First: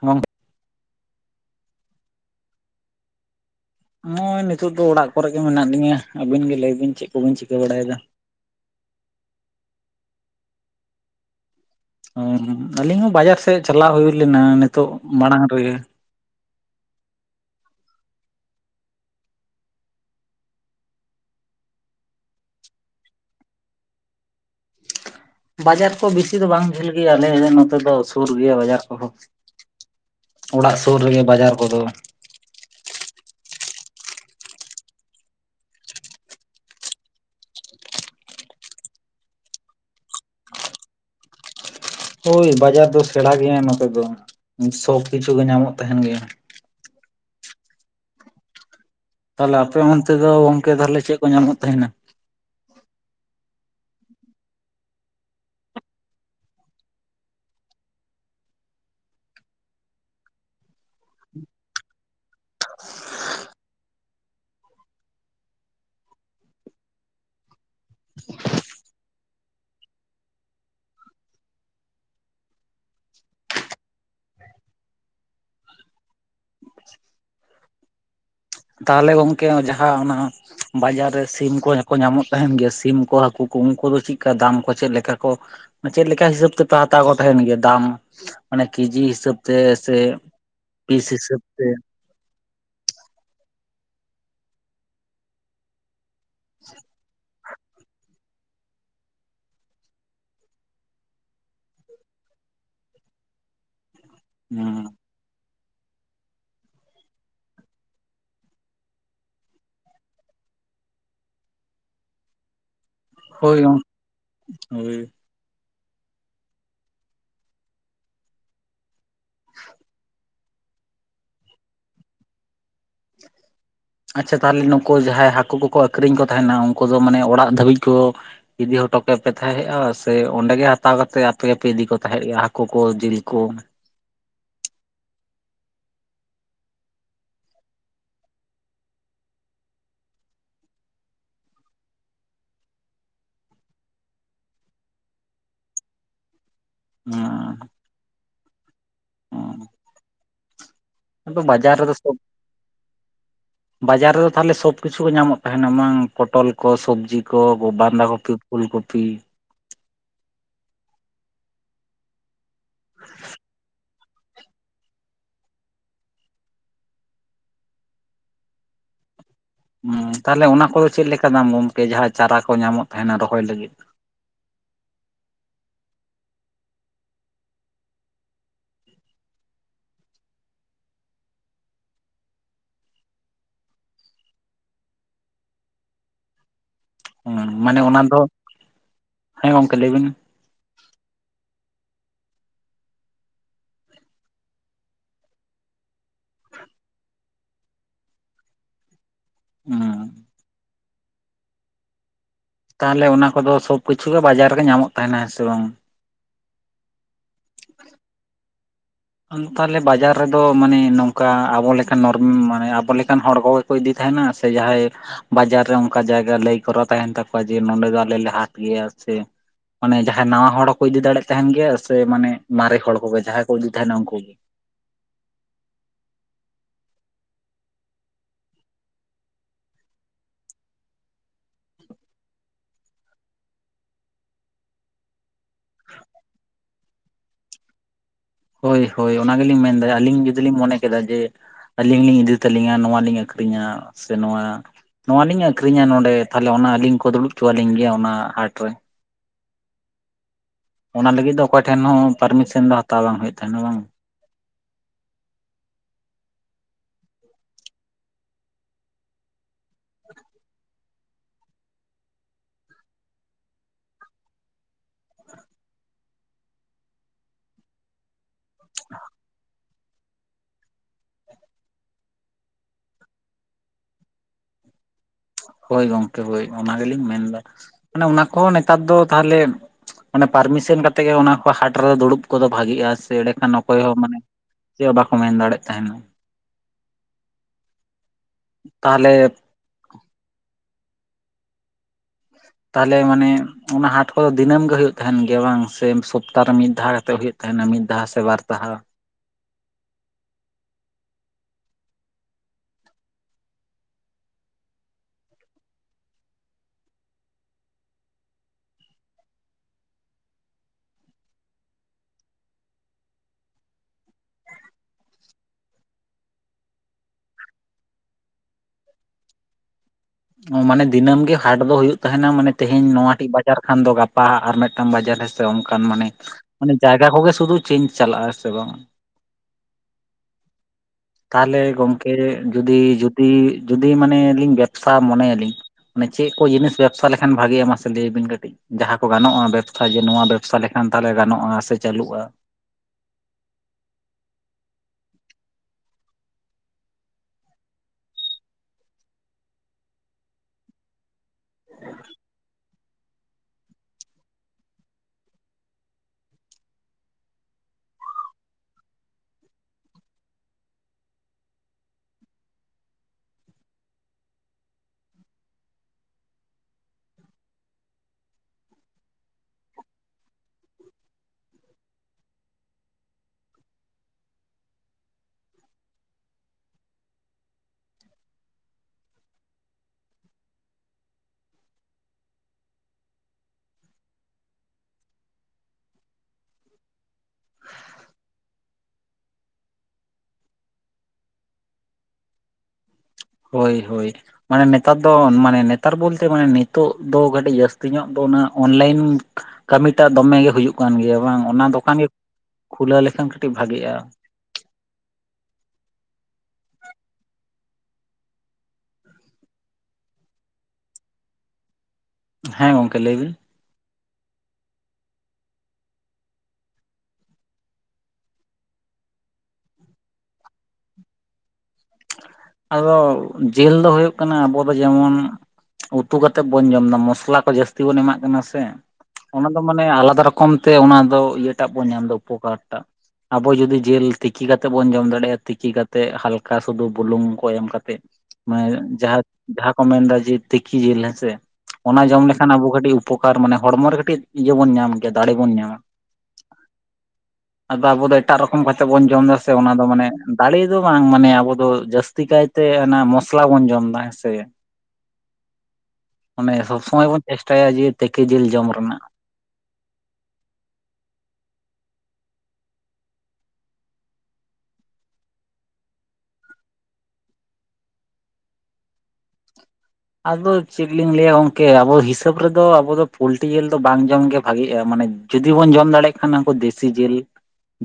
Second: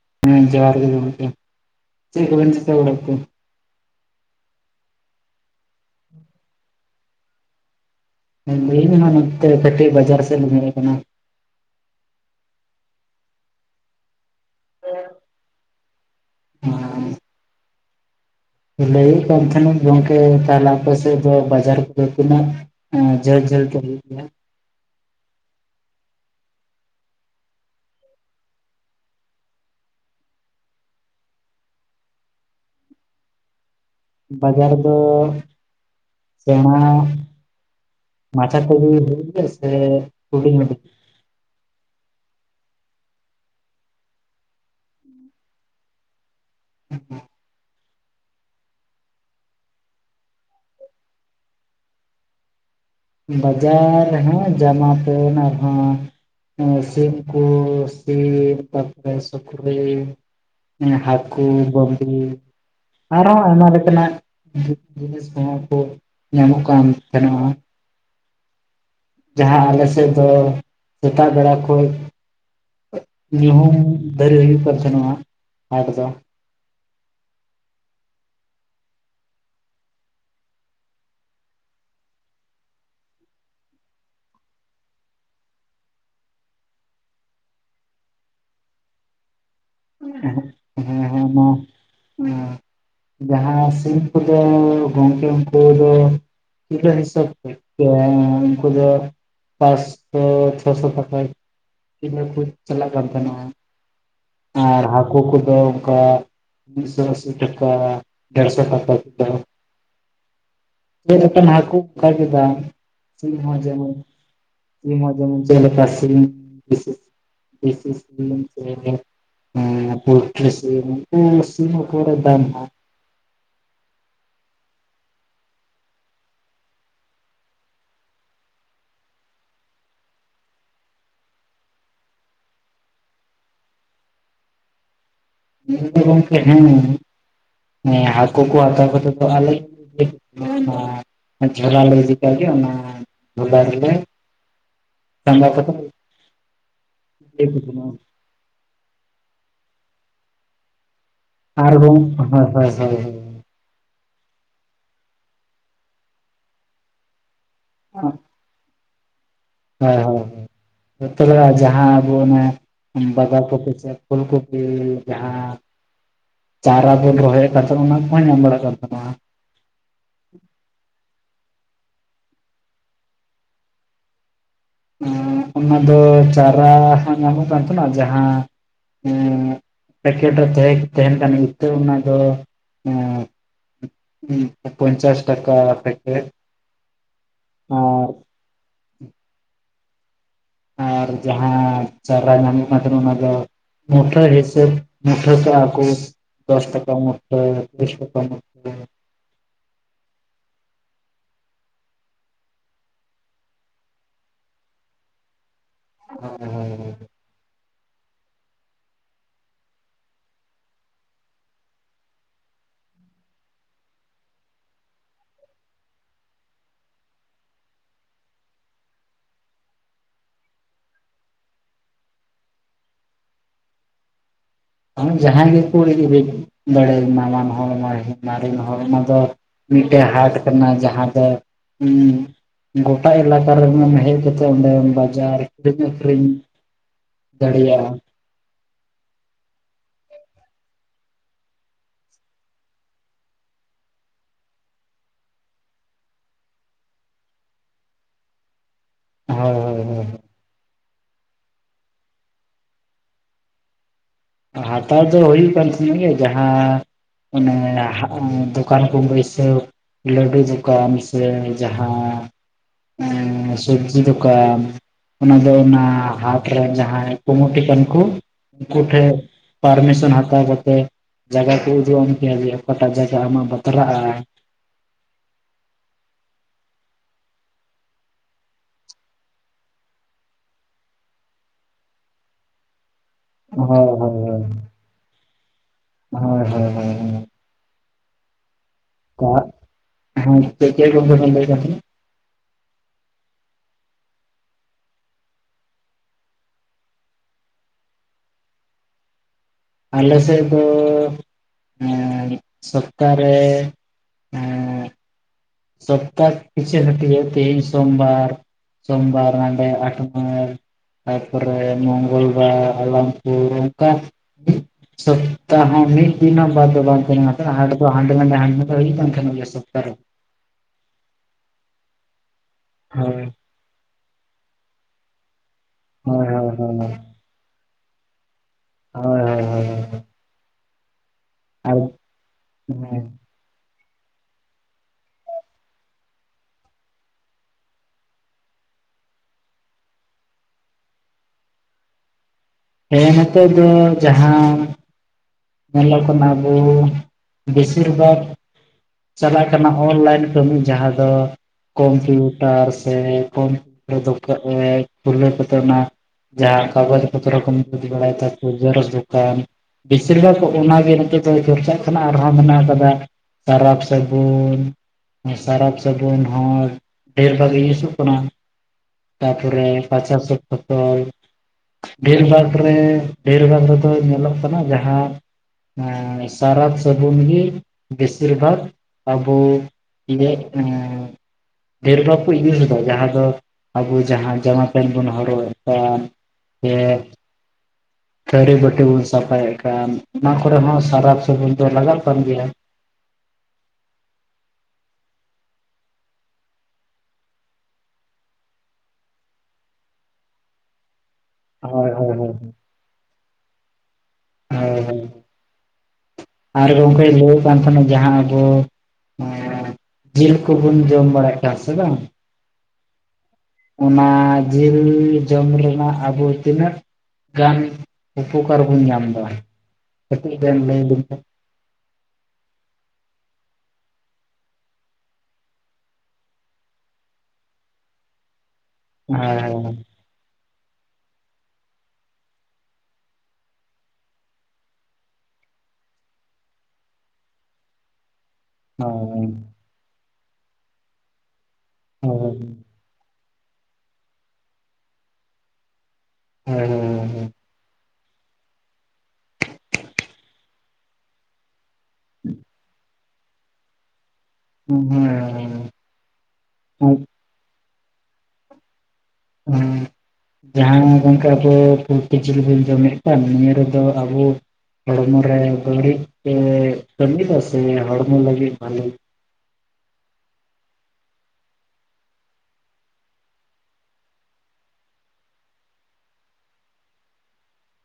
ᱜᱚᱝ ᱡᱚᱦᱟᱨ ᱜᱮ ᱜᱚᱝᱠᱮ, ᱪᱮᱜ ᱠᱚᱵᱤᱱ ᱪᱤᱠᱟᱹ ᱵᱟᱲᱟᱭᱮᱜ ᱛᱮ? ᱱᱚᱜᱼᱚᱭ ᱱᱤᱛᱚᱜ ᱫᱚ ᱚᱲᱟᱜ ᱠᱚᱨᱮ ᱜᱮ ᱢᱮᱱᱟᱜ ᱞᱤᱧᱟᱹ ᱟᱹᱵᱤᱱ ᱜᱮ ᱞᱟᱹᱭ ᱵᱤᱱ ᱪᱮᱜ ᱠᱚᱵᱤᱱ ᱪᱤᱠᱟᱹ ᱵᱟᱲᱟᱭᱫᱟ? ᱞᱟᱭ ᱢᱮ ᱱᱚᱛᱮ ᱠᱟᱹᱴᱤᱜ ᱵᱟᱡᱟᱨ ᱥᱮᱡ ᱞᱤᱧ ᱦᱮᱜ ᱠᱟᱱᱟ᱾ ᱚ ᱟᱹᱞᱤᱧ ᱦᱚᱸ ᱵᱟᱡᱟᱨ ᱥᱮᱫ ᱪᱟᱞᱟᱣ ᱦᱩᱭ ᱞᱮᱱᱟ ᱱᱤᱛᱚᱜ ᱢᱟᱬᱟᱝ ᱨᱮᱜᱮ᱾ [unintelligible] ᱞᱟᱹᱭᱮᱜ ᱠᱟᱱ ᱛᱟᱦᱮᱱᱟᱹᱧ ᱜᱚᱝᱠᱮ ᱛᱟᱦᱞᱮ ᱟᱯᱮ ᱥᱮᱜ ᱫᱚ ᱵᱟᱡᱟᱨ ᱠᱚᱫᱚ ᱛᱤᱱᱟᱹᱜ ᱚᱸ ᱡᱷᱟᱹᱞ ᱡᱷᱟᱹᱞ ᱛᱮ ᱦᱩᱭᱩᱜ ᱜᱮᱭᱟ? ᱵᱟᱡᱟᱨ ᱠᱚ ᱵᱤᱥᱤ ᱫᱚ ᱵᱟᱝ ᱡᱷᱟᱹᱞ ᱜᱮᱭᱟ ᱟᱞᱮ ᱱᱚᱛᱮ ᱫᱚ ᱥᱩᱨ ᱜᱮᱭᱟ ᱵᱟᱡᱟᱨ ᱠᱚᱦᱚᱸ᱾ ᱚᱲᱟᱜ ᱥᱳᱨ ᱨᱮᱜᱮ ᱵᱟᱡᱟᱨ ᱠᱚᱫᱚ᱾ ᱵᱟᱡᱟᱨ ᱫᱚ ᱥᱮᱸᱬᱟ ᱢᱟᱪᱷᱟ ᱛᱮᱜᱤ ᱦᱩᱭᱩᱜ ᱜᱮᱭᱟ ᱥᱮ ᱦᱩᱰᱤᱝ ᱦᱩᱰᱤᱝ? ᱦᱳᱭ ᱵᱟᱡᱟᱨ ᱫᱚ ᱥᱮᱬᱟ ᱜᱮᱭᱟ ᱱᱚᱛᱮ ᱫᱚ ᱥᱚᱵ ᱠᱤᱪᱷᱩ ᱜᱮ ᱧᱟᱢᱚᱜ ᱛᱟᱦᱮᱱ ᱜᱮᱭᱟ᱾ [unintelligible] ᱛᱟᱦᱞᱮ ᱟᱯᱮ ᱦᱚ ᱚᱱᱛᱮ ᱫᱚ ᱜᱚᱝᱠᱮ ᱛᱟᱦᱞᱮ ᱪᱮᱜ ᱠᱚ ᱧᱟᱢᱚᱜ ᱛᱟ. ᱦᱮᱱᱟ? ᱵᱟᱡᱟᱨ ᱨᱮᱦᱚᱸ ᱡᱟᱢᱟ ᱠᱚ ᱚᱱᱟ ᱠᱚᱦᱚᱸ ᱮ ᱥᱤᱢ ᱠᱩ ᱥᱤᱢ ᱛᱟᱯᱚᱨ ᱥᱩᱠᱨᱤ᱾ ᱦᱟᱠᱳ ᱵᱟᱹᱢᱰᱤ ᱟᱨᱦᱚᱸ ᱟᱭᱢᱟ ᱞᱮᱠᱟᱱᱟᱜ ᱡᱤ-ᱡᱤᱱᱤᱥ ᱠᱚ ᱧᱟᱢᱚᱜ ᱠᱟᱱ ᱛᱟᱦᱮᱱᱚᱜᱼᱟ᱾ ᱡᱟᱦᱟᱸ ᱟᱞᱮ ᱥᱮᱜ ᱫᱚ ᱥᱮᱛᱟᱜ ᱵᱟᱲᱟ ᱠᱷᱳᱡ ᱧᱩᱦᱩᱢ ᱫᱟᱹᱨᱤ ᱨᱮ ᱦᱩᱭᱩᱜ ᱛᱟᱦᱮᱟᱹᱱᱚᱜᱼᱟ ᱦᱟᱴ ᱫᱚ᱾ ᱛᱟᱦᱞᱮ ᱜᱚᱝᱠᱮ ᱡᱟᱦᱟᱸ ᱚᱱᱟ ᱵᱟᱡᱟᱨ ᱨᱮ ᱥᱤᱢ ᱠᱚ ᱧᱟᱢᱚᱜ ᱛᱟᱦᱮᱱ ᱜᱮᱭᱟ ᱥᱤᱢ ᱠᱚ ᱦᱟᱹᱠᱩ ᱠᱚ ᱩᱝᱠᱩ ᱫᱚ ᱪᱮᱫᱠᱟ ᱫᱟᱢ ᱠᱚ ᱪᱮᱜ ᱞᱮᱠᱟ ᱠᱚ? ᱪᱮᱫ ᱞᱮᱠᱟ ᱦᱤᱥᱟᱹᱵ ᱛᱮᱯᱮ ᱦᱟᱛᱟᱣ ᱠᱚ ᱛᱟᱦᱮᱱ ᱜᱮᱭᱟ ᱫᱟᱢ ᱢᱟᱱᱮ ᱠᱤᱡᱤ ᱦᱤᱥᱟᱹᱵ ᱛᱮ ᱥᱮ ᱦᱮᱸ ᱯᱤᱥ ᱦᱮᱸ ᱦᱤᱥᱟᱹᱵ ᱢᱟ ᱛᱮ? [unintelligible] ᱡᱟᱦᱟᱸ ᱥᱤᱢ ᱠᱚᱫᱚ ᱜᱚᱝᱠᱮ ᱩᱱᱠᱩ ᱫᱚ ᱠᱤᱞᱳ ᱦᱤᱥᱟᱹᱵ᱾ [unintelligible] ᱩᱝᱠᱩ ᱫᱚ ᱯᱟᱸᱥᱚ ᱪᱷᱚᱥᱚ ᱴᱟᱠᱟ᱾ ᱠᱤᱞᱚ ᱠᱚ ᱪᱟᱞᱟᱜ ᱠᱟᱱ ᱛᱟᱦᱮᱱᱚᱜᱼᱟ᱾ ᱟᱨ ᱦᱟᱹᱠᱳ ᱠᱚᱫᱚ ᱚᱝᱠᱟ ᱢᱤᱫᱥᱚ ᱟᱹᱥᱤ ᱴᱟᱠᱟ᱾ ᱰᱮᱲ ᱥᱚ ᱴᱟᱠᱟ ᱠᱤᱞᱳ᱾ ᱪᱮᱜ ᱞᱮᱠᱟᱱ ᱦᱟᱹᱠᱳ ᱚᱝᱠᱟ ᱜᱮ ᱫᱟᱢ᱾ ᱥᱤᱢ ᱦᱚᱸ ᱦᱳᱭ ᱡᱮᱢᱚᱱ ᱦᱳᱭ ᱥᱤᱢ ᱦᱚᱸ ᱡᱮᱢᱚᱱ ᱪᱮᱜ ᱞᱮᱠᱟ ᱥᱤᱢ [inaudible] ᱠᱨᱤᱥᱤ ᱱᱩᱝᱠᱩ ᱥᱤᱢ ᱠᱚᱨᱮ ᱫᱟᱱ ᱦᱟᱸᱜ᱾ ᱟᱪᱪᱷᱟ ᱛᱟᱦᱚᱞᱮ ᱱᱩᱠᱩ ᱡᱟᱦᱟᱸᱭ ᱦᱟᱹᱠᱳ ᱠᱚᱠᱚ ᱟᱹᱠᱷᱨᱤᱧ ᱠᱚ ᱛᱟᱦᱮᱱᱟ ᱩᱱᱠᱩ ᱫᱚ ᱢᱟᱱᱮ ᱚᱲᱟᱜ ᱫᱷᱟᱹᱵᱤᱡ ᱠᱚ ᱤᱫᱤ ᱦᱚᱴᱚ ᱠᱟᱜᱸ ᱯᱮ ᱛᱟᱦᱮᱸᱜᱼᱟ ᱥᱮ ᱚᱸᱰᱮ ᱜᱮ ᱦᱟᱛᱟᱣ ᱠᱟᱛᱮ ᱟᱯᱮ ᱜᱮᱯᱮ ᱤᱫᱤ ᱠᱚ ᱛᱟᱦᱮᱸᱜᱼᱟ ᱦᱟᱠᱩ ᱠᱚ ᱡᱤᱞ ᱠᱚ? [unintelligible] ᱦᱮᱸ ᱦᱮᱸ ᱦᱟᱠᱳ ᱠᱚ ᱦᱟᱛᱟᱣ ᱠᱚᱛᱮ [inaudible] ᱡᱷᱚᱞᱟ ᱞᱮ ᱤᱫᱤ ᱠᱟᱜ ᱜᱮ ᱚᱱᱟ ᱡᱷᱚᱞᱟ ᱨᱮᱞᱮ ᱴᱟᱸᱜᱟ ᱠᱚ ᱛᱟᱞᱮ ᱦᱩᱸ [inaudible] ᱦᱩᱸ ᱟᱫᱚ ᱵᱟᱡᱟᱨ ᱨᱮᱫᱚ ᱟᱨᱵᱚᱝ ᱥᱚᱵ ᱦᱚᱭ ᱦᱚᱭ ᱦᱚᱭ [unintelligible] ᱵᱟᱡᱟᱨ ᱨᱮᱫᱚ ᱛᱟᱦᱚᱞᱮ ᱥᱚᱵ ᱠᱤᱪᱷᱩ ᱠᱚ ᱧᱟᱢᱚᱜ ᱛᱟᱦᱮᱱᱟ ᱵᱟᱝ, ᱯᱚᱴᱚᱞ ᱠᱚ ᱥᱚᱵᱽᱡᱤ ᱠᱚ ᱵᱟᱸᱫᱟᱷᱟ ᱠᱚᱯᱤ ᱯᱷᱩᱞᱠᱚᱯᱤ, ᱦᱳᱭ ᱦᱳᱭ ᱦᱳᱭ ᱱᱤᱛᱚᱜᱟᱜ ᱡᱟᱦᱟᱸ ᱟᱵᱚ ᱚᱱᱟ ᱵᱟᱡᱟᱨ ᱠᱚᱠᱚ ᱪᱟᱞᱟ [unintelligible] ᱯᱷᱩᱞᱠᱩᱯᱷᱤ ᱡᱟᱦᱟᱸ, ᱪᱟᱨᱟ ᱵᱚᱱ ᱨᱚᱦᱚᱭᱮᱫ ᱠᱟᱱ ᱛᱟᱦᱮᱱᱟ ᱚᱱᱟ ᱠᱚᱦᱚᱸ ᱧᱟᱢ ᱵᱟᱲᱟᱜ ᱠᱟᱱ ᱛᱟᱦᱮᱱᱟ᱾ ᱦᱸ ᱛᱟᱦᱞᱮ ᱚᱱᱟ ᱠᱚᱫᱚ ᱪᱮᱫ ᱞᱮᱠᱟ ᱫᱟᱢ ᱜᱚᱢᱠᱮ ᱡᱟᱦᱟᱸ ᱪᱟᱨᱟ ᱠᱚ ᱧᱟᱢᱚᱜ ᱛᱟᱦᱮᱱᱟ ᱨᱚᱦᱚᱭ ᱞᱟᱹᱜᱤᱫ? ᱚᱱᱟ ᱫᱚ ᱪᱟᱨᱟ ᱦᱚᱸ ᱧᱟᱢᱚᱜ ᱠᱟᱱ ᱛᱟᱦᱮᱱᱟ, ᱡᱟᱦᱟᱸ ᱦᱩ ᱯᱮᱠᱮᱴ ᱛᱟᱦᱮᱱ ᱠᱟᱱᱟᱱ [inaudible] ᱱᱤᱛᱚᱜ ᱚᱱᱟ ᱫᱚ, ᱦᱩ [unintelligible] ᱯᱚᱧᱪᱟᱥ ᱴᱟᱠᱟ ᱯᱮᱠᱮᱴ᱾ ᱦᱮᱸ ᱢᱟᱱᱮ ᱚᱱᱟ ᱟᱨ ᱫᱚ [unintelligible] ᱦᱮᱸ ᱜᱚᱢᱠᱮ ᱞᱟᱹᱭ ᱵᱤᱱ? ᱟᱨ ᱡᱟᱦᱟᱸ ᱪᱟᱨᱟ ᱧᱟᱢᱚᱜ ᱠᱟᱱ ᱛᱟᱦᱮ ᱚᱱᱟ ᱫᱚ, ᱢᱩᱴᱷᱟᱹ ᱦᱤᱥᱳᱵ ᱢᱩᱴᱷᱟᱹ ᱠᱟᱜ ᱟᱠᱚ, ᱫᱚᱥ ᱴᱟᱠᱟ ᱢᱩᱴᱷᱟᱹ, ᱛᱤᱨᱤᱥ ᱴᱟᱠᱟ ᱢᱩᱴᱷᱟᱹ, ᱦᱩᱸ, ᱛᱟᱦᱚᱞᱮ ᱚᱱᱟ ᱠᱚᱫᱚ ᱥᱚᱵ ᱠᱤᱪᱷᱩ ᱜᱮ ᱵᱟᱡᱟᱨ ᱨᱮ ᱧᱟᱢᱚᱜ ᱛᱟᱦᱮᱱᱟ ᱦᱮᱸ ᱥᱮ ᱵᱟᱝ᱾ ᱦᱳᱭ, [inaudible] ᱦᱳᱭ ᱦᱳᱭ [unintelligible] ᱛᱟᱦᱚᱞᱮ ᱵᱟᱡᱟᱨ ᱨᱮᱫᱚ ᱢᱟᱱᱮ ᱱᱚᱝᱠᱟ ᱟᱵᱚ ᱞᱮᱠᱟᱱ ᱱᱚᱨᱢᱮ ᱢᱟᱱᱮ ᱟᱵᱚ ᱞᱮᱠᱟᱱ ᱦᱚᱲ ᱠᱚ, ᱠᱚ ᱤᱫᱤ ᱛᱟᱦᱮᱱᱟ, ᱥᱮ ᱡᱟᱦᱟᱸᱭ ᱵᱟᱡᱟᱨ ᱨᱮ ᱚᱱᱠᱟ ᱡᱟᱭᱜᱟ ᱞᱟᱹᱭ ᱠᱚᱨᱟᱣ ᱛᱟᱦᱮᱱ ᱛᱟᱠᱚᱣᱟ ᱡᱮ ᱱᱚᱰᱮ ᱫᱚ ᱟᱞᱮ ᱞᱮ ᱦᱟᱴ ᱜᱮᱭᱟ ᱥᱮ, ᱢᱟᱱᱮ ᱡᱟᱦᱟᱸᱭ ᱱᱟᱣᱟ ᱦᱚᱲ ᱦᱚᱸᱠᱚ ᱤᱫᱤ ᱫᱟᱲᱮᱭᱟᱜ ᱛᱟᱦᱮᱱ ᱜᱮᱭᱟ, ᱥᱮ ᱢᱟᱱᱮ ᱢᱟᱨᱮ ᱦᱚᱲ ᱠᱚᱜᱮ ᱡᱟᱦᱟᱸᱭ ᱠᱚ ᱤᱫᱤ ᱛᱟᱦᱮᱱᱟ ᱩᱱᱠᱩᱩᱜ ᱜᱮ, ᱡᱟᱦᱟᱸᱭ ᱜᱮᱠᱚ ᱤᱫᱤ ᱫᱟᱲᱮᱭᱟᱜ ᱱᱟᱣᱟᱱ ᱦᱚᱲ ᱢᱟᱨᱮᱱ ᱦᱚᱲ ᱚᱱᱟ ᱫᱚ ᱢᱤᱫᱴᱮᱱ ᱦᱟᱴ ᱠᱟᱱᱟ ᱡᱟᱦᱟᱸ ᱫᱚ ᱜᱚᱴᱟ ᱮᱞᱟᱠᱟ ᱨᱮᱱ ᱦᱮᱡ ᱠᱟᱛᱮᱜ ᱚᱸᱰᱮ ᱵᱟᱡᱟᱨ, ᱠᱤᱨᱤᱧ ᱟᱹᱠᱷᱨᱤᱧ ᱫᱟᱲᱮᱭᱟᱜᱼᱟ᱾ ᱦᱳᱭ ᱦᱳᱭ ᱚᱱᱟ ᱜᱮᱞᱤᱧ ᱢᱮᱱᱫᱟ, ᱟᱹᱞᱤᱧ ᱡᱩᱫᱤ ᱞᱤᱧ ᱢᱚᱱᱮ ᱠᱮᱫᱟ ᱡᱮ ᱟᱹᱞᱤᱧ ᱞᱤᱧ ᱤᱫᱤ ᱛᱟᱹᱞᱤᱧᱟ ᱱᱚᱣᱟᱞᱤᱧ ᱟᱹᱠᱷᱨᱤᱧᱟ, ᱥᱮ ᱱᱚᱣᱟ ᱱᱚᱣᱟᱞᱤᱧ ᱟᱹᱠᱷᱨᱤᱧᱟ ᱱᱚᱰᱮ ᱛᱟᱦᱚᱞᱮ ᱚᱱᱟ ᱟᱹᱞᱤᱧ ᱠᱚ ᱫᱩᱲᱩᱵ ᱦᱚᱪᱚᱣᱟᱞᱤᱧ ᱜᱮᱭᱟ ᱚᱱᱟ ᱦᱟᱴ ᱨᱮ᱾ ᱦᱳᱭ ᱦᱳᱭ ᱦᱳᱭ, ᱚᱱᱟ ᱞᱟᱹᱜᱤᱫ ᱫᱚ ᱚᱠᱚᱭ ᱴᱷᱮᱱ ᱦᱚᱸ ᱯᱟᱨᱢᱤᱥᱚᱱ ᱫᱚ ᱦᱟᱛᱟᱣ ᱵᱟᱝ ᱦᱩᱭᱩᱜ ᱛᱟᱦᱮᱱᱟ, ᱵᱟᱝ ᱦᱟᱛᱟᱣ ᱫᱚ ᱦᱩᱭᱩᱜ ᱠᱟᱱ ᱛᱤᱧᱟ, ᱡᱟᱦᱟᱸ ᱢᱟᱱᱮ ᱫᱚᱠᱟᱱ ᱠᱚᱢ ᱵᱟᱹᱭᱥᱟᱹᱣ ᱞᱟᱰᱩ ᱫᱚᱠᱟᱱ, ᱥᱮ ᱡᱟᱦᱟᱸ [unintelligible] ᱥᱚᱵᱡᱤ ᱫᱚᱠᱟᱱ, ᱚᱱᱟ ᱫᱚ ᱚᱱᱟ ᱦᱟᱴ ᱨᱮᱱ ᱡᱟᱦᱟᱸᱭ ᱠᱩᱢᱩᱴᱤ ᱠᱟᱱ ᱠᱚ, ᱩᱱᱠᱩ ᱴᱷᱮᱱ ᱯᱟᱨᱢᱤᱥᱚᱱ ᱦᱟᱛᱟᱣ ᱠᱟᱛᱮᱫ ᱡᱟᱭᱜᱟ ᱠᱚ ᱩᱫᱩᱜᱟᱢ ᱠᱮᱭᱟ ᱡᱮ ᱚᱠᱟᱴᱟᱜ ᱡᱟᱭᱜᱟ ᱟᱢᱟᱜ ᱵᱟᱛᱨᱟᱜᱼᱟ᱾ ᱦᱳᱭ ᱜᱚᱢᱠᱮ ᱦᱳᱭ, ᱚᱱᱟ ᱜᱮᱞᱤᱧ ᱢᱮᱱᱫᱟ ᱢᱟᱱᱮ ᱚᱱᱟ ᱠᱚᱦᱚᱸ ᱱᱮᱛᱟᱨ ᱫᱚ ᱛᱟᱦᱚᱞᱮ ᱢᱟᱱᱮ ᱯᱟᱨᱢᱤᱥᱮᱱ ᱠᱟᱛᱮ ᱜᱮ ᱚᱱᱟ ᱠᱚ ᱦᱟᱴ ᱨᱮ ᱫᱩᱲᱩᱵ ᱠᱚᱫᱚ ᱵᱷᱟᱹᱜᱤᱜᱼᱟ, ᱥᱮ ᱮᱸᱰᱮᱠᱷᱟᱱ ᱚᱠᱚᱭ ᱦᱳᱭ ᱦᱚᱸ ᱢᱟᱱᱮ, ᱦᱳᱭ ᱪᱮᱫ ᱦᱚᱸ ᱵᱟᱠᱚ ᱢᱮᱱ ᱫᱟᱲᱮᱜ ᱛᱟᱦᱮᱱᱟ ᱦᱳᱭ ᱦᱳᱭ ᱦᱳᱭ [unintelligible] ᱦᱮ ᱠᱚᱚᱱ [unintelligible] [inaudible] ᱞᱟᱹᱭ ᱛᱟᱦᱚᱞᱮ ᱢᱟᱱᱮ ᱚᱱᱟ ᱦᱟᱴ ᱠᱚᱫᱚ ᱫᱤᱱᱟᱹᱢ ᱜᱮ ᱦᱩᱭᱩᱜ ᱛᱟᱦᱮᱱ ᱜᱮᱭᱟ ᱵᱟᱝ, ᱥᱮ ᱥᱚᱯᱛᱟᱦ ᱨᱮ ᱢᱤᱫ ᱫᱷᱟᱣ ᱠᱟᱛᱮ ᱦᱩᱭᱩᱜ, ᱛᱟᱦᱮᱱᱟ ᱢᱤᱫ ᱫᱷᱟᱣ ᱥᱮ ᱵᱟᱨ ᱫᱷᱟᱣ ᱾ ᱟᱞᱮ ᱥᱮᱫ ᱫᱚ, ᱮ ᱥᱚᱯᱛᱟᱨᱮ [unintelligible] ᱥᱚᱯᱛᱟᱦ ᱯᱤᱪᱷᱮ ᱦᱟᱹᱴᱤ ᱦᱩᱭᱩᱜ ᱛᱟᱦᱤᱡ ᱥᱳᱢᱵᱟᱨ ᱥᱳᱢᱵᱟᱨ ᱱᱟᱰᱮ ᱟᱴ [unintelligible] ᱛᱟᱨᱯᱚᱨᱮ ᱢᱚᱝᱜᱚᱞ ᱵᱟᱨ ᱟᱞᱟᱢᱯᱩᱨ ᱚᱱᱠᱟ ᱥᱚᱯᱛᱟᱦᱚ ᱢᱤᱫ ᱫᱤᱱᱚ ᱵᱟᱫ ᱫᱚ ᱵᱟᱝ ᱠᱟᱱᱟ ᱦᱟᱴ ᱫᱚ ᱦᱟᱸᱰᱮ ᱱᱟᱸᱰᱮ ᱦᱟᱸᱰᱮ ᱱᱟᱸᱰᱮ ᱦᱩᱭᱩᱜ ᱠᱟᱱ ᱛᱟᱦᱮᱸᱱᱟ ᱜᱮᱥᱮ ᱥᱚᱯᱛᱟ ᱨᱮ᱾ ᱢᱟᱱᱮ ᱫᱤᱱᱟᱹᱢ ᱜᱮ ᱦᱟᱴ ᱫᱚ ᱦᱩᱭᱩᱜ ᱛᱟᱦᱮᱸᱱᱟ ᱢᱟᱱᱮ ᱛᱮᱦᱮᱧ ᱱᱚᱣᱟ ᱦᱳᱭ ᱴᱤᱡᱽ ᱵᱟ ᱡᱟᱨ ᱠᱷᱟᱱ ᱫᱚ ᱜᱟᱯᱟ ᱟᱨ ᱢᱤᱫᱴᱟᱝ ᱵᱟᱡᱟᱨ ᱦᱮᱸᱥᱮ ᱚᱱᱠᱟᱱ ᱢᱟᱱᱮ ᱦᱳᱭ ᱦᱳᱭ ᱦᱳᱭ ᱢᱟᱱᱮ ᱡᱟᱭᱜᱟ ᱠᱚᱜᱮ ᱥᱩᱫᱩ ᱪᱮᱧᱡᱽ ᱪᱟᱞᱟᱜᱼᱟ ᱥᱮ ᱵᱟᱝ? ᱦᱳᱭ᱾ ᱦᱳᱭ ᱦᱳᱭ ᱛᱟᱦᱚᱞᱮ ᱦᱳᱭ ᱟᱨ ᱜᱚᱝᱠᱮ ᱡᱩᱫᱤ ᱡᱩᱫᱤ ᱡᱩᱫᱤ ᱢᱟᱱᱮ ᱞᱤᱧ ᱵᱮᱵᱽᱥᱟ ᱢᱚᱱᱮᱭᱟᱞᱤᱧ, ᱢᱟᱱᱮ ᱪᱮᱫ ᱠᱚ ᱡᱤᱱᱤᱥ ᱵᱮᱵᱽᱥᱟ ᱞᱮᱠᱷᱟᱱ ᱵᱷᱟᱜᱮᱭᱟ ᱢᱟᱥᱮ ᱞᱟᱹᱭᱟᱵᱤᱱ ᱠᱟᱹᱴᱤᱡ? ᱡᱟᱦᱟᱸ ᱠᱚ ᱜᱟᱱᱚᱜᱼᱟ ᱵᱮᱵᱽᱥᱟ ᱡᱮ ᱱᱚᱣᱟ ᱵᱮᱵᱽᱥᱟ ᱞᱮᱠᱷᱟᱱ ᱛᱟᱦᱚᱞᱮ ᱜᱟᱱᱚᱜᱼᱟ ᱥᱮ ᱪᱟᱹᱞᱩᱜᱼᱟ? ᱦᱮᱸ ᱱᱤᱛᱚᱜ ᱫᱚ ᱡᱟᱦᱟᱸ ᱧᱮᱞᱚ ᱠᱟᱱᱟ [unintelligible] ᱵᱮᱥᱤᱨ ᱵᱷᱟᱜᱽ ᱪᱟᱞᱟᱜ ᱠᱟᱱᱟ ᱚᱱᱞᱟᱭᱤᱱ ᱠᱟᱹᱢᱤ ᱡᱟᱦᱟᱸ ᱫᱚ ᱠᱚᱢᱯᱤᱭᱩᱴᱟᱨ ᱥᱮ [unintelligible] ᱠᱷᱩᱞᱟᱹᱣ ᱠᱟᱛᱮᱫ ᱚᱱᱟ ᱡᱟᱦᱟᱸᱭᱟᱜ ᱠᱟᱸᱜᱚᱡᱽ ᱯᱚᱛᱨᱚ ᱠᱚᱢ ᱤᱫᱤ ᱵᱟᱲᱟᱭ ᱛᱟᱠᱚ ᱡᱮᱨᱚᱥ ᱫᱚᱠᱟᱱ᱾ ᱵᱤᱥᱤᱨ ᱵᱷᱟᱜ ᱠᱚ ᱚᱱᱟᱜᱮ ᱱᱤᱛᱚᱜ ᱫᱚ ᱪᱚᱨᱪᱟᱜ ᱠᱟᱱᱟ ᱟᱨᱦᱚᱸ ᱢᱮᱱᱟᱜ ᱠᱟᱫᱟ, ᱥᱟᱨᱟᱯᱷ ᱥᱟᱵᱩᱱ ᱥᱟᱨᱟᱯ ᱥᱟᱵᱩᱱ ᱦᱚᱸ ᱰᱷᱮᱨ ᱵᱷᱟᱜᱮ ᱤᱭᱩᱥᱚᱜ ᱠᱟᱱᱟ᱾ ᱛᱟᱯᱚᱨᱮ ᱠᱟᱪᱟ ᱥᱚᱠ ᱯᱷᱚᱥᱚᱞ, ᱰᱷᱮᱨ ᱵᱟᱠᱨᱮ ᱰᱷᱮᱨᱵᱟᱠ ᱨᱮᱫᱚ ᱧᱮᱞᱚᱜ ᱠᱟᱱᱟ ᱡᱟᱦᱟᱸ ᱚᱱᱟ ᱥᱟᱨᱟᱯᱷ ᱥᱟᱵᱩᱱ ᱜᱮ ᱵᱮᱥᱤᱨ ᱵᱷᱟᱜᱽ ᱟᱵᱚ ᱤᱭᱟᱹᱜ ᱦᱮᱸ ᱰᱮᱨ ᱵᱟᱠᱩ ᱤᱭᱩᱡᱫᱟ ᱡᱟᱦᱟᱸ ᱫᱚ, ᱟᱵᱩ ᱡᱟᱦᱟᱸ ᱡᱟᱢᱟ ᱯᱮᱱ ᱵᱚᱱ ᱦᱚᱨᱚᱜ ᱮ-ᱫᱟ ᱥᱮ ᱛᱷᱟᱹᱨᱤ ᱵᱟᱹᱴᱤ ᱵᱚᱱ ᱥᱟᱯᱷᱟᱭᱮᱫ ᱠᱟᱱ ᱚᱱᱟ ᱠᱚᱨᱮ ᱦᱚᱸ ᱥᱟᱨᱟᱯ ᱥᱟᱵᱩᱱ ᱫᱚ ᱞᱟᱜᱟᱜ ᱠᱟᱱ ᱜᱮᱭᱟ᱾ ᱦᱳᱭ ᱦᱳᱭ᱾ ᱢᱟᱱᱮ ᱱᱮᱛᱟᱨ ᱫᱚ ᱢᱟᱱᱮ ᱱᱮᱛᱟᱨ ᱵᱚᱞᱛᱮ ᱢᱟᱱᱮ ᱱᱤᱛᱚᱜ ᱫᱚ ᱠᱟᱹᱴᱤᱡ ᱡᱟᱹᱥᱛᱤ ᱧᱚᱜ ᱫᱚ ᱚᱱᱟ ᱚᱱᱞᱟᱭᱤᱱ ᱠᱟᱹᱢᱤᱴᱟᱜ ᱫᱚᱢᱮᱜᱮ ᱦᱩᱭᱩᱜ ᱠᱟᱱ ᱜᱮᱭᱟ ᱵᱟᱝ ᱚᱱᱟ ᱦᱳᱭ ᱫᱚᱠᱟᱱ ᱜᱮ, ᱦᱳᱭ ᱦᱳᱭ᱾ ᱠᱷᱩᱞᱟᱹᱣ ᱞᱮᱠᱷᱟᱱ ᱠᱟᱹᱴᱤᱡ ᱵᱷᱟᱜᱤᱜᱼᱟ᱾ ᱦᱳᱭ ᱦᱳᱭ᱾ ᱟᱨ ᱜᱚᱝᱠᱮᱧ ᱞᱟᱹᱭ ᱠᱟᱱ ᱛᱟᱦᱮᱸᱱᱟ ᱡᱟᱦᱟᱸ ᱟᱵᱚ ᱮᱸ ᱡᱤᱞ ᱠᱚᱵᱚᱱ ᱡᱚᱢ ᱵᱟᱲᱟᱭᱮᱫ ᱟᱥᱮ ᱵᱟᱝ, ᱦᱮᱸ ᱜᱚᱝᱠᱮ ᱞᱟᱹᱭ ᱵᱤᱱ᱾ ᱚᱱᱟ ᱡᱤᱞ ᱡᱚᱢ ᱨᱮᱱᱟᱜ ᱟᱵᱚ ᱛᱤᱱᱟᱹᱜ ᱜᱟᱱ ᱩᱯᱚᱠᱟᱨ ᱵᱚᱱ ᱧᱟᱢ ᱫᱟ, ᱠᱟᱹᱴᱤᱡ ᱵᱮᱱ ᱞᱟᱹᱭ ᱞᱤᱧᱟ? ᱟᱫᱚ ᱡᱮᱞ ᱫᱚ ᱦᱳᱭᱳᱜ ᱠᱟᱱᱟ ᱟᱵᱚ ᱫᱚ ᱡᱮᱢᱚᱱ ᱩᱛᱩ ᱠᱟᱛᱮᱜ ᱵᱚᱱ ᱡᱚᱢ ᱫᱟ ᱢᱚᱥᱞᱟ ᱠᱚ ᱡᱟᱹᱥᱛᱤ ᱵᱚᱱ ᱮᱢᱟᱜ ᱠᱟᱱᱟ ᱥᱮ, ᱚᱱᱟ ᱦᱮᱸ ᱫᱚ ᱢᱟᱱᱮ ᱟᱞᱟᱫᱟ ᱨᱚ ᱠᱚᱢᱛᱮ ᱚᱱᱟ ᱫᱚ ᱤᱭᱟᱹᱴᱟᱜ ᱵᱚᱱ ᱧᱟᱢ ᱫᱟ ᱩᱯᱚᱠᱟᱨ ᱴᱟᱜ᱾ ᱟᱵᱚ ᱡᱩᱫᱤ ᱡᱮᱞ ᱛᱤᱠᱤ ᱠᱟᱛᱮᱜ ᱵᱚᱱ ᱡᱚᱢ ᱫᱟᱲᱮᱭᱟᱜᱼᱟ ᱛᱤᱠᱤ ᱠᱟᱛᱮᱜ ᱦᱟᱞ ᱠᱟ ᱥᱩᱰᱩ ᱵᱩᱞᱩᱝ ᱠᱚ ᱮᱢ ᱠᱟᱛᱮᱜ, ᱢᱟᱱᱮ ᱡᱟᱦᱟᱸ ᱦᱳᱭ ᱡᱟᱦᱟᱸ ᱠᱚ ᱢᱮᱱᱫᱟ ᱡᱮ ᱛᱤᱠᱤ ᱡᱤᱞ ᱦᱮᱸᱥᱮ, ᱚᱱᱟ ᱡᱚᱢ ᱦᱳᱭ ᱦᱳᱭ ᱞᱮᱠᱷᱟᱱ ᱟᱵᱚ ᱠᱟᱹᱴᱤᱡ ᱩᱯᱚᱠᱟᱨ ᱢᱟᱱᱮ ᱦᱚᱲᱢᱚ ᱨᱮ ᱠᱟᱹᱴᱤᱡ ᱤᱭᱟᱹ ᱵᱚᱱ ᱧᱟᱢ ᱜᱮᱭᱟ ᱫᱟᱲᱮ ᱵᱚᱱ ᱧᱟᱢᱟ᱾ ᱦᱩᱸ ᱦᱩᱸ ᱦᱩᱸ ᱦᱩᱸ᱾ ᱟᱫᱚ ᱟᱵᱚ ᱫᱚ ᱮᱴᱟᱜ ᱨᱚᱠᱚᱢ ᱠᱟᱛᱮᱫ ᱵᱚᱱ ᱡᱚᱢ ᱮᱫᱟ ᱥᱮ ᱚᱱᱟ ᱫᱚ ᱢᱟᱱᱮ ᱫᱟᱲᱮ ᱫᱚ ᱵᱟᱝ ᱢᱟᱱᱮ ᱟᱵᱚ ᱫᱚ ᱡᱟᱹᱥᱛᱤ ᱠᱟᱭᱛᱮ ᱚᱱᱟ ᱢᱚᱥᱞᱟ ᱵᱚᱱ ᱡᱚᱢ ᱫᱟ ᱦᱮᱸᱥᱮ? ᱚᱱᱮ ᱥᱚᱵ ᱦᱳᱭ ᱥᱚᱢᱚᱭ ᱵᱚᱱ ᱪᱮᱥᱴᱟᱭᱟ ᱡᱮ ᱛᱮᱠᱮ ᱡᱮᱞ ᱡᱚᱢ ᱨᱮᱱᱟᱜ᱾ ᱦᱩᱸ ᱡᱟᱦᱟᱸ ᱜᱚᱝᱠᱮ ᱟᱵᱚ ᱯᱩᱞᱴᱤ ᱡᱤᱞ ᱵᱚᱱ ᱡᱚᱢᱮᱫ ᱠᱟᱱ, ᱱᱤᱭᱟᱹ ᱨᱮᱫᱚ ᱟᱵᱚ ᱦᱚᱲᱢᱚ ᱨᱮ ᱵᱟᱹᱲᱤᱡ ᱯᱮ ᱠᱟᱹᱢᱤᱫᱟ ᱥᱮ ᱦᱚᱲᱢᱚ ᱞᱟᱹᱜᱤᱫ ᱵᱷᱟᱞᱮ? ᱟᱫᱚ ᱪᱮᱫ ᱞᱤᱧ ᱞᱟᱹᱭᱟ ᱜᱚᱝᱠᱮ ᱟᱵᱚ ᱦᱤᱥᱟᱹᱵᱽ ᱨᱮᱫᱚ ᱟᱵᱚ ᱫᱚ ᱯᱩᱞᱴᱤ ᱡᱤᱞ ᱫᱚ ᱵᱟᱝ ᱡᱚᱢ ᱜᱮ ᱵᱷᱟᱜᱤᱜᱼᱟ ᱢᱟᱱᱮ, ᱡᱩᱫᱤ ᱵᱚᱱ ᱡᱚᱢ ᱫᱟᱲᱮᱭᱟᱜ ᱠᱷᱟᱱ ᱩᱱᱠᱩ ᱫᱮᱥᱤ ᱡᱮᱞ᱾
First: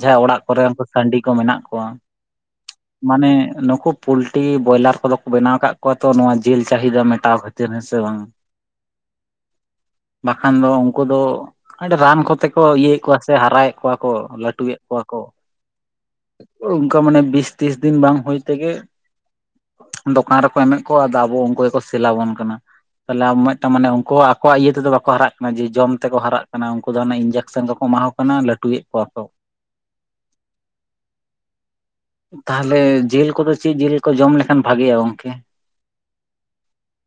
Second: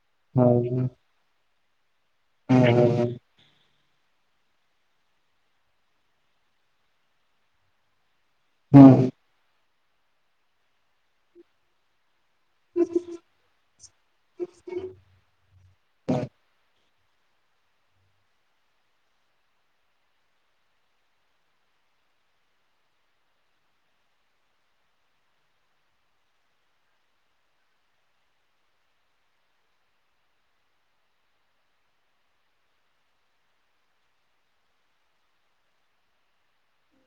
ᱡᱟᱦᱟᱸᱭ ᱚᱲᱟᱜ ᱠᱚᱨᱮ ᱦᱳᱭ ᱩᱱᱠᱩ ᱥᱟᱺᱰᱤ ᱠᱚ ᱢᱮᱱᱟᱜ ᱠᱚᱣᱟ, ᱦᱳᱭ ᱦᱳᱭ ᱦᱳᱭ ᱵᱟᱹᱲᱤᱡ ᱢᱟᱱᱮ ᱱᱩᱠᱩ ᱯᱩᱞᱴᱤ ᱵᱚᱭᱞᱟᱨ ᱠᱚᱫᱚ ᱠᱚ ᱵᱮᱱᱟᱣ ᱟᱠᱟᱫ ᱠᱚᱣᱟ ᱛᱚ ᱱᱚᱣᱟ ᱡᱮᱞ ᱪᱟᱦᱤᱫᱟ ᱢᱮᱴᱟᱣ ᱠᱷᱟᱹᱛᱤᱨ, ᱦᱮᱸ ᱥᱮ ᱵᱟᱝ? ᱦᱮᱸ ᱵᱟᱠᱷᱟᱱ ᱫᱚ ᱩᱱᱠᱩ ᱫᱚ ᱟᱹᱰᱤ ᱨᱟᱱ ᱠᱚᱼᱼ ᱛᱮᱠᱚ ᱤᱭᱟᱹᱭᱮᱫ ᱠᱚᱣᱟ ᱥᱮ ᱦᱟᱨᱟᱭᱮᱫ ᱠᱚᱣᱟ ᱠᱚ ᱞᱟᱹᱴᱩᱭᱮᱫ ᱠᱚᱣᱟ ᱠᱚ᱾ ᱢᱟᱱᱮ ᱵᱤᱥ ᱛᱤᱥ ᱫᱤᱱ ᱵᱟᱝ ᱦᱩᱭ ᱛᱮᱜᱮ ᱫᱚᱠᱟᱱ ᱨᱮᱠᱚ ᱮᱢᱮᱫ ᱠᱚᱣᱟ, ᱟᱫᱚ ᱟᱵᱚ ᱚᱠᱚᱭ ᱠᱚ ᱥᱮᱞᱟᱵᱚᱱ ᱠᱟᱱᱟ᱾ ᱛᱟᱦᱚᱞᱮ ᱟᱢ ᱢᱤᱫᱴᱟᱝ ᱢᱟᱱᱮ ᱩᱱᱠᱩ ᱟᱠᱚᱣᱟᱜ ᱤᱭᱟᱹ ᱛᱮᱫᱚ ᱵᱟᱠᱚ ᱦᱟᱨᱟᱜ ᱠᱟᱱᱟ, ᱡᱮ ᱡᱚᱢ ᱛᱮᱠᱚ ᱦᱟᱨᱟᱜ ᱠᱟᱱᱟ, ᱩᱱᱠᱩ ᱫᱚ ᱦᱟᱱᱮ ᱤᱧᱡᱮᱠᱥᱮᱱ ᱠᱚᱠᱚ ᱮᱢᱟᱣᱟ ᱠᱟᱱᱟ ᱞᱟᱹᱴᱩᱭᱮᱫ ᱠᱚᱣᱟ ᱠᱚ᱾ [inaudible] ᱛᱟᱦᱚᱞᱮ ᱡᱤᱞ ᱠᱚᱫᱚ ᱪᱮᱫ ᱡᱤᱞ ᱠᱚ ᱡᱚᱢ ᱞᱮᱠᱷᱟᱱ ᱵᱷᱟᱹᱜᱤᱭᱟ ᱜᱚᱝᱠᱮ?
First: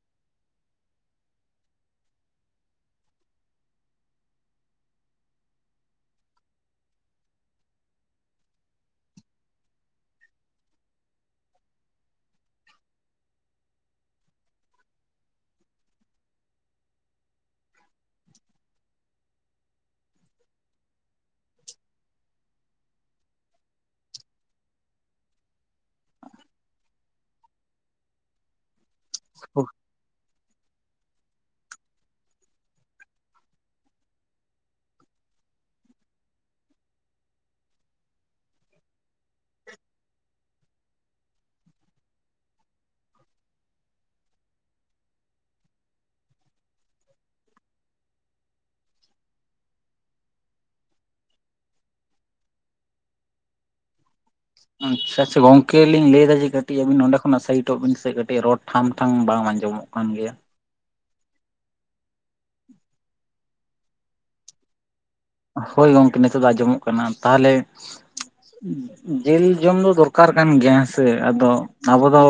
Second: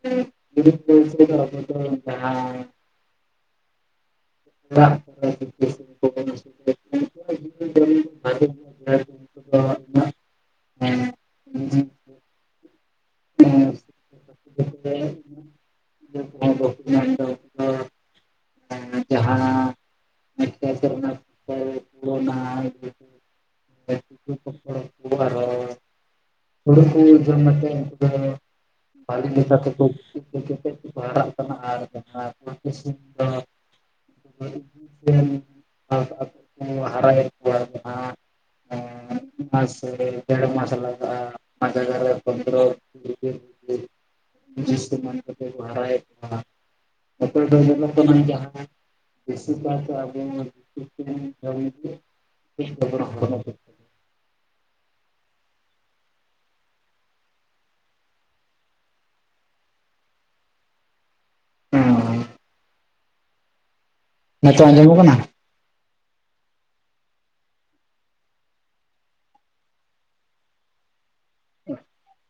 [unintelligible] ᱩᱱᱤ ᱫᱚ ᱡᱟᱦᱟᱭ᱾ [unintelligible] [unintelligible] ᱠᱚᱣᱟ ᱩᱱᱠᱩᱣᱟᱜ ᱡᱤᱞ ᱡᱚᱢ ᱵᱷᱟᱞᱤ ᱜᱮᱭᱟ ᱪᱮᱫᱟᱜ ᱥᱮ ᱩᱱᱠᱩ ᱫᱚ ᱩᱱᱟᱹᱜ ᱮᱸ ᱡᱟᱦᱟᱸ ᱠᱷᱮᱛ ᱨᱮᱱᱟᱜ ᱯᱷᱚᱥᱚᱞ ᱯᱩᱨᱟᱹᱣᱱᱟ ᱟᱨᱦᱚᱸ ᱦᱩᱲᱩ ᱠᱩ ᱡᱚᱢ ᱠᱟᱛᱮ [unintelligible] [unintelligible] ᱠᱟᱛᱮ ᱠᱚᱠᱚ ᱦᱟᱨᱟᱜ ᱠᱟᱱᱟ ᱟᱨ ᱡᱟᱦᱟᱸ ᱠᱚ᱾ ᱟᱯᱮ ᱥᱮᱜ ᱫᱚ [unintelligible] [unintelligible] [unintelligible] ᱦᱟᱨᱟ ᱭᱮᱫ ᱢᱟᱥᱮ ᱰᱮᱲ ᱢᱚᱥᱮ ᱞᱟᱜᱟᱜᱼᱟ᱾ ᱚᱱᱟ ᱡᱟᱜᱟ ᱨᱮ [unintelligible] [unintelligible] ᱦᱟᱨᱟᱭᱮᱜ ᱠᱟᱱᱟ᱾ [unintelligible] ᱫᱚ [unintelligible] [unintelligible] ᱢᱟᱱᱮ ᱡᱟᱦᱟᱸᱱᱟᱜ ᱵᱮᱥᱤᱠᱟᱭᱛᱮ ᱟᱵᱚ [unintelligible] [unintelligible] [unintelligible] ᱟᱪᱪᱷᱟ ᱟᱪᱪᱷᱟ ᱜᱚᱝᱠᱮ ᱞᱤᱧ ᱞᱟᱹᱭᱮᱫᱟ ᱡᱮ ᱠᱟᱹᱴᱤᱡ ᱟᱵᱤᱱ ᱱᱚᱰᱮ ᱠᱷᱚᱱ ᱥᱟᱭᱤᱴᱚᱜ ᱵᱤᱱ ᱥᱮ ᱠᱟᱹᱴᱤᱡ ᱨᱚᱲ ᱴᱷᱟᱢ ᱴᱷᱟᱢ ᱵᱟᱝ ᱟᱸᱡᱚᱢᱚᱜ ᱠᱟᱱᱟ᱾ ᱠᱟᱱ ᱜᱮᱭᱟ᱾ ᱦᱩᱸ ᱱᱤᱛᱚᱜ ᱟᱸᱡᱚᱢᱚᱜ ᱠᱟᱱᱟ? ᱦᱳᱭ ᱜᱚᱝᱠᱮ ᱱᱤᱛᱚᱜ ᱫᱚ ᱟᱸᱡᱚᱢᱚᱜ ᱠᱟᱱᱟ᱾ ᱛᱟᱦᱚᱞᱮ ᱡᱤᱞ ᱡᱚᱢ ᱫᱚ ᱫᱚᱨᱠᱟᱨ ᱠᱟᱱ ᱜᱮᱭᱟ᱾ ᱦᱮᱸᱥᱮ? ᱟᱫᱚ ᱟᱵᱚ ᱫᱚ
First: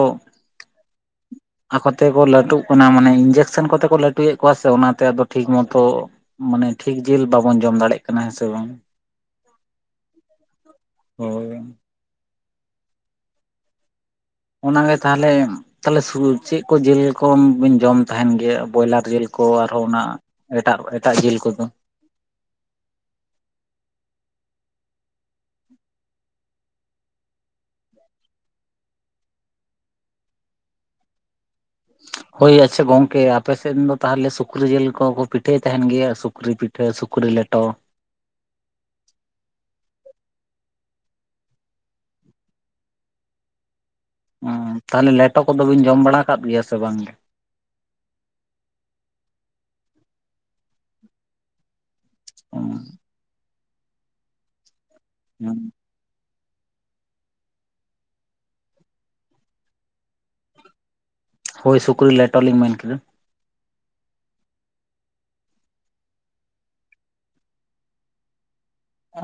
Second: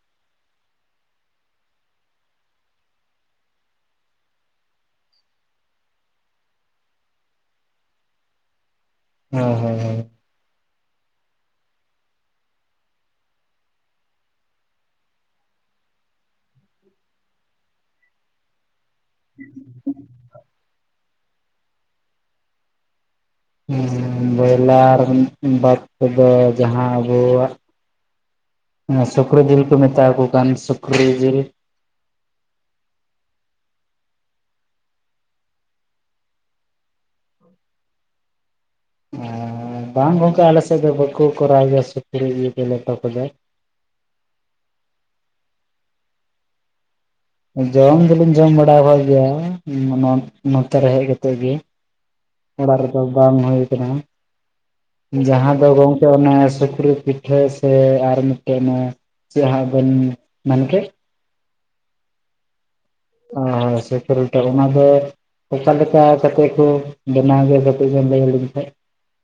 ᱟᱠᱚ ᱛᱮᱠᱚ ᱞᱟᱹᱴᱩᱜ ᱠᱟᱱᱟ, ᱢᱟᱱᱮ ᱤᱧᱡᱮᱠᱥᱮᱱ ᱠᱚᱛᱮ ᱠᱚ ᱞᱟᱹᱴᱩᱭᱮᱫ ᱠᱚᱣᱟ ᱥᱮ, ᱚᱱᱟᱛᱮ ᱟᱫᱚ ᱴᱷᱤᱠ ᱢᱚᱛᱚ ᱢᱟᱱᱮ ᱴᱷᱤᱠ ᱡᱤᱞ ᱵᱟᱵᱚᱱ ᱡᱚᱢ ᱫᱟᱲᱮᱭᱟᱜ ᱠᱟᱱᱟ, ᱦᱮᱸᱥᱮ ᱵᱟᱝ? ᱦᱚᱭ ᱦᱚᱭ ᱦᱚᱭ [inaudible] ᱦᱳᱭ ᱚᱱᱟ ᱜᱮ ᱛᱟᱦᱚᱞᱮ ᱛᱟᱦᱚᱞᱮ ᱥᱩ ᱪᱮᱫ ᱠᱚ ᱡᱤᱞ ᱠᱚ ᱵᱤᱱ ᱡᱚᱢ ᱛᱟᱦᱮᱱ ᱜᱮᱭᱟ? ᱵᱚᱭᱞᱟᱨ ᱡᱤᱞ ᱠᱚ ᱟᱨᱦᱚᱸ ᱚᱱᱟ ᱮᱴᱟᱜ ᱮᱴᱟᱜ ᱡᱤᱞ ᱠᱚᱫᱚ᱾ ᱵᱚᱭᱞᱟᱨ ᱵᱟᱫ ᱛᱮᱫᱚ ᱡᱟᱦᱟᱸ ᱟᱵᱚᱣᱟᱜ ᱥᱩᱠᱨᱤ ᱡᱤᱞ ᱠᱚ ᱢᱮᱛᱟᱣᱟᱠᱚ ᱠᱟᱱ ᱥᱩᱠᱨᱤ ᱡᱤᱞ ᱦᱳᱭ ᱟᱪᱷᱟ ᱜᱚᱝᱠᱮ ᱟᱯᱮᱥᱮᱫ ᱫᱚ ᱛᱟᱦᱚᱞᱮ ᱥᱩᱠᱨᱤ ᱡᱤᱞ ᱠᱚᱠᱚ ᱯᱤᱴᱷᱟᱹᱭ ᱛᱟᱦᱮᱱ ᱜᱮᱭᱟ ᱥᱩᱠᱨᱤ ᱯᱤ [inaudible] ᱥᱩᱠᱨᱤ ᱞᱮᱴᱚ ᱟᱨ ᱵᱟᱝ ᱜᱚᱝᱠᱮ ᱟᱞᱮ ᱥᱮᱫ ᱫᱚ ᱵᱟᱠᱚ ᱠᱚᱨᱟᱣ ᱜᱮᱭᱟ ᱥᱩᱠᱨᱤ ᱤᱭᱟᱹᱛᱮ ᱞᱮᱴᱚ ᱠᱚᱫᱚ ᱛᱟᱦᱚᱞᱮ ᱞᱮᱴᱚ ᱠᱚᱫᱚ ᱵᱤᱱ ᱡᱚᱢ ᱵᱟᱲᱟ ᱟᱠᱟᱫ ᱜᱮᱭᱟ ᱥᱮ ᱵᱟᱝ ᱜᱮ᱾ ᱡᱚᱢ ᱫᱚᱞᱤᱧ ᱡᱚᱢ ᱵᱟᱲᱟ ᱟᱠᱟᱫ ᱜᱮᱭᱟ ᱱᱚᱛᱮ ᱨᱮ ᱦᱮᱡ ᱠᱟᱛᱮᱜ ᱜᱮ ᱚᱲᱟᱜ ᱨᱮᱫᱚ ᱵᱟᱝ ᱦᱩᱭᱩ ᱠᱟᱱᱟ ᱡᱟᱦᱟᱸ ᱫᱚ ᱜᱟᱝ- ᱠᱮ ᱚᱱᱟ ᱥᱩᱠᱨᱤ ᱯᱤᱴᱷᱟᱹ ᱥᱮ ᱟᱨ ᱢᱤᱫᱴᱮᱱ ᱪᱮᱫ ᱦᱟᱸᱜ ᱵᱮᱱ ᱢᱮᱱᱠᱮᱫ ᱦᱳᱭ ᱥᱩᱠᱨᱤᱤᱞ ᱞᱮᱴᱚᱨ ᱞᱤᱧ ᱢᱮᱱ ᱠᱮᱫᱟ᱾ ᱦᱚᱭ ᱦᱚᱭ ᱥᱩᱠᱨᱤ ᱠᱮᱴᱚ ᱚᱱᱟ ᱫᱚ ᱚᱠᱟᱮ ᱞᱮᱠᱟ ᱠᱟᱛᱮᱜ ᱠᱚ ᱵᱮᱱᱟᱣ ᱜᱮ ᱠᱟᱹᱴᱤᱡ ᱵᱮᱱ ᱞᱟᱹᱭ ᱟᱹᱞᱤᱧ ᱠᱷᱟᱡ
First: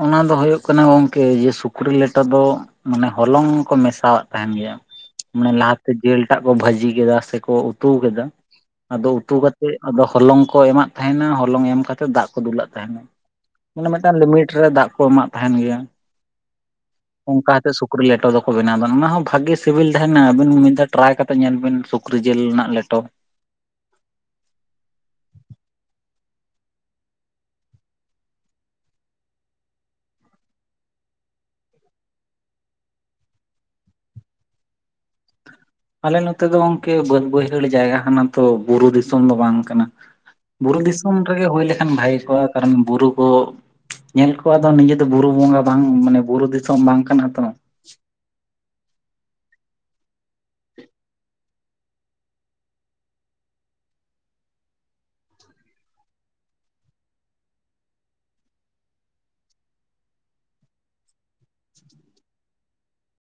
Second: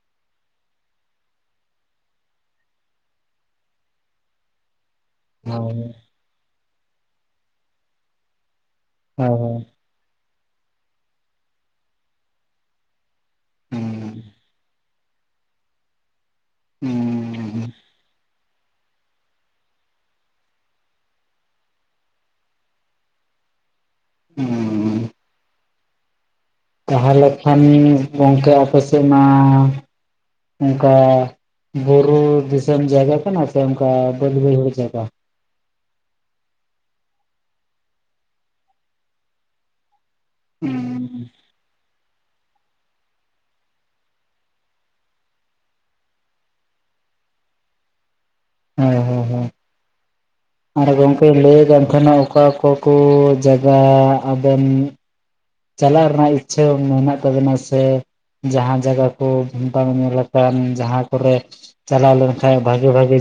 ᱚᱱᱟ ᱫᱚ ᱦᱩᱭᱩᱜ ᱠᱟᱱᱟ ᱜᱚᱝᱠᱮ ᱡᱮ ᱥᱩᱠᱨᱤ ᱞᱮᱴᱚ ᱫᱚ ᱢᱟᱱᱮ ᱦᱚᱞᱚᱝ ᱠᱚ ᱢᱮᱥᱟᱣᱟᱜ ᱛᱟᱦᱮᱱ ᱜᱮᱭᱟ ᱢᱟᱱᱮ ᱦᱳᱭ ᱞᱟᱦᱟᱛᱮ ᱡᱤᱞ ᱴᱟᱜ ᱠᱚ ᱵᱷᱟᱹᱡᱤ ᱠᱮᱫᱟ ᱥᱮᱠᱚ ᱩᱛᱩ ᱠᱮᱫᱟ ᱟᱫᱚ ᱩᱛᱩ ᱦᱳᱭ ᱠᱟᱛᱮᱜ ᱟᱫᱚ ᱦᱚᱞᱚᱝ ᱠᱚ ᱮᱢᱟᱜ ᱛᱟᱦᱮᱱᱟ ᱦᱚᱞᱚᱝ ᱮᱢ ᱠᱟᱛᱮᱜ ᱫᱟᱜ ᱠᱚ ᱫᱩᱞᱟᱜ ᱛᱟᱦᱮᱱᱟ ᱢᱮ ᱢᱤᱫᱴᱟᱝ ᱞᱤᱢᱤᱴ ᱨᱮ ᱫᱟᱜ ᱠᱚ ᱮᱢᱟᱜ ᱛᱟᱦᱮᱱ ᱜᱮᱭᱟ ᱚᱱᱠᱟᱛᱮᱫ ᱥᱩ... ᱥᱩᱠᱨᱤ ᱞᱮᱴᱚ ᱫᱚᱠᱚ ᱵᱮᱱᱟᱣ ᱮᱫᱟ ᱚᱱᱟ ᱦᱚᱸ ᱵᱷᱟᱜᱤ ᱥᱤᱵᱤᱞ ᱛᱟᱦᱮᱱᱟ ᱟᱵᱤᱱ ᱢᱤᱫ ᱫᱷᱟ ᱴᱨᱟᱭ ᱠᱟᱛᱮ ᱧᱮᱞ ᱵᱤᱱ ᱥᱩᱠᱨᱤ ᱡᱤᱞ ᱨᱮᱱᱟᱜ ᱞᱮᱴᱚ ᱦᱩᱸ ᱛᱟᱦᱚᱞᱮ ᱠᱷᱟᱱ ᱜᱚᱝᱠᱮ ᱟᱯᱮ ᱥᱮᱫ ᱢᱟ ᱚᱱᱠᱟ ᱵᱩᱨᱩ ᱫᱤᱥᱚᱢ ᱡᱟᱭᱜᱟ ᱠᱟᱱᱟ ᱥᱮ ᱚᱱᱠᱟ ᱵᱟᱹᱫᱽ ᱵᱟᱹᱭᱦᱟᱹᱲ ᱡᱟᱭᱜᱟ ᱟᱞᱮ ᱱᱚᱛᱮ ᱫᱚ ᱜᱚᱝᱠᱮ ᱵᱟᱹᱫᱽ ᱵᱟᱹᱭᱦᱟᱹᱲ ᱡᱟᱭᱜᱟ ᱠᱟᱱᱟ ᱛᱚ ᱵᱩᱨᱩ ᱫᱤᱥᱚᱢ ᱫᱚ ᱵᱟᱝ ᱠᱟᱱᱟ ᱵᱩᱨᱩ ᱫᱤᱥᱚᱢ ᱨᱮᱜᱮ ᱦᱩᱭ ᱞᱮᱠᱷᱟᱱ ᱵᱷᱟᱜᱮ ᱠᱚᱜᱼᱟ ᱠᱟᱨᱚᱱ ᱵᱩᱨᱩ ᱠᱟ ᱧᱮᱞ ᱠᱚᱣᱟ ᱟᱫᱚ ᱱᱤᱡᱮ ᱫᱚ ᱵᱩᱨᱩ ᱵᱚᱸᱜᱟ ᱵᱟᱝ ᱢᱟᱱᱮ ᱵᱩᱨᱩ ᱫᱤᱥᱚᱢ ᱵᱟᱝ ᱠᱟᱱᱟ ᱛᱚ ᱦᱚᱭ ᱦᱚᱭ ᱦᱚᱭ ᱟᱨ ᱜᱚᱝᱠᱮ ᱞᱟᱹᱭᱮᱫ ᱠᱟᱱ ᱛᱟᱦᱮᱱᱟ ᱚᱠᱟ ᱚᱠᱟ ᱠᱚ ᱡᱟᱭᱜᱟ ᱟᱵᱮᱱ ᱪᱟᱞᱟᱜ ᱨᱮᱱᱟᱜ ᱤᱪᱪᱷᱟᱹ ᱢᱮᱱᱟᱜ ᱛᱟᱵᱮᱱᱟ ᱥᱮ ᱡᱟᱦᱟᱸ ᱡᱟᱭᱜᱟ ᱠᱚ ᱵᱟᱝ ᱧᱮᱞ ᱟᱠᱟᱱ ᱡᱟᱦᱟᱸ ᱠᱚᱨᱮ ᱪᱟᱞᱟᱣ ᱞᱮᱱᱠᱷᱟᱱᱡ ᱵᱷᱟᱜᱤ ᱵᱷᱟᱜᱤ...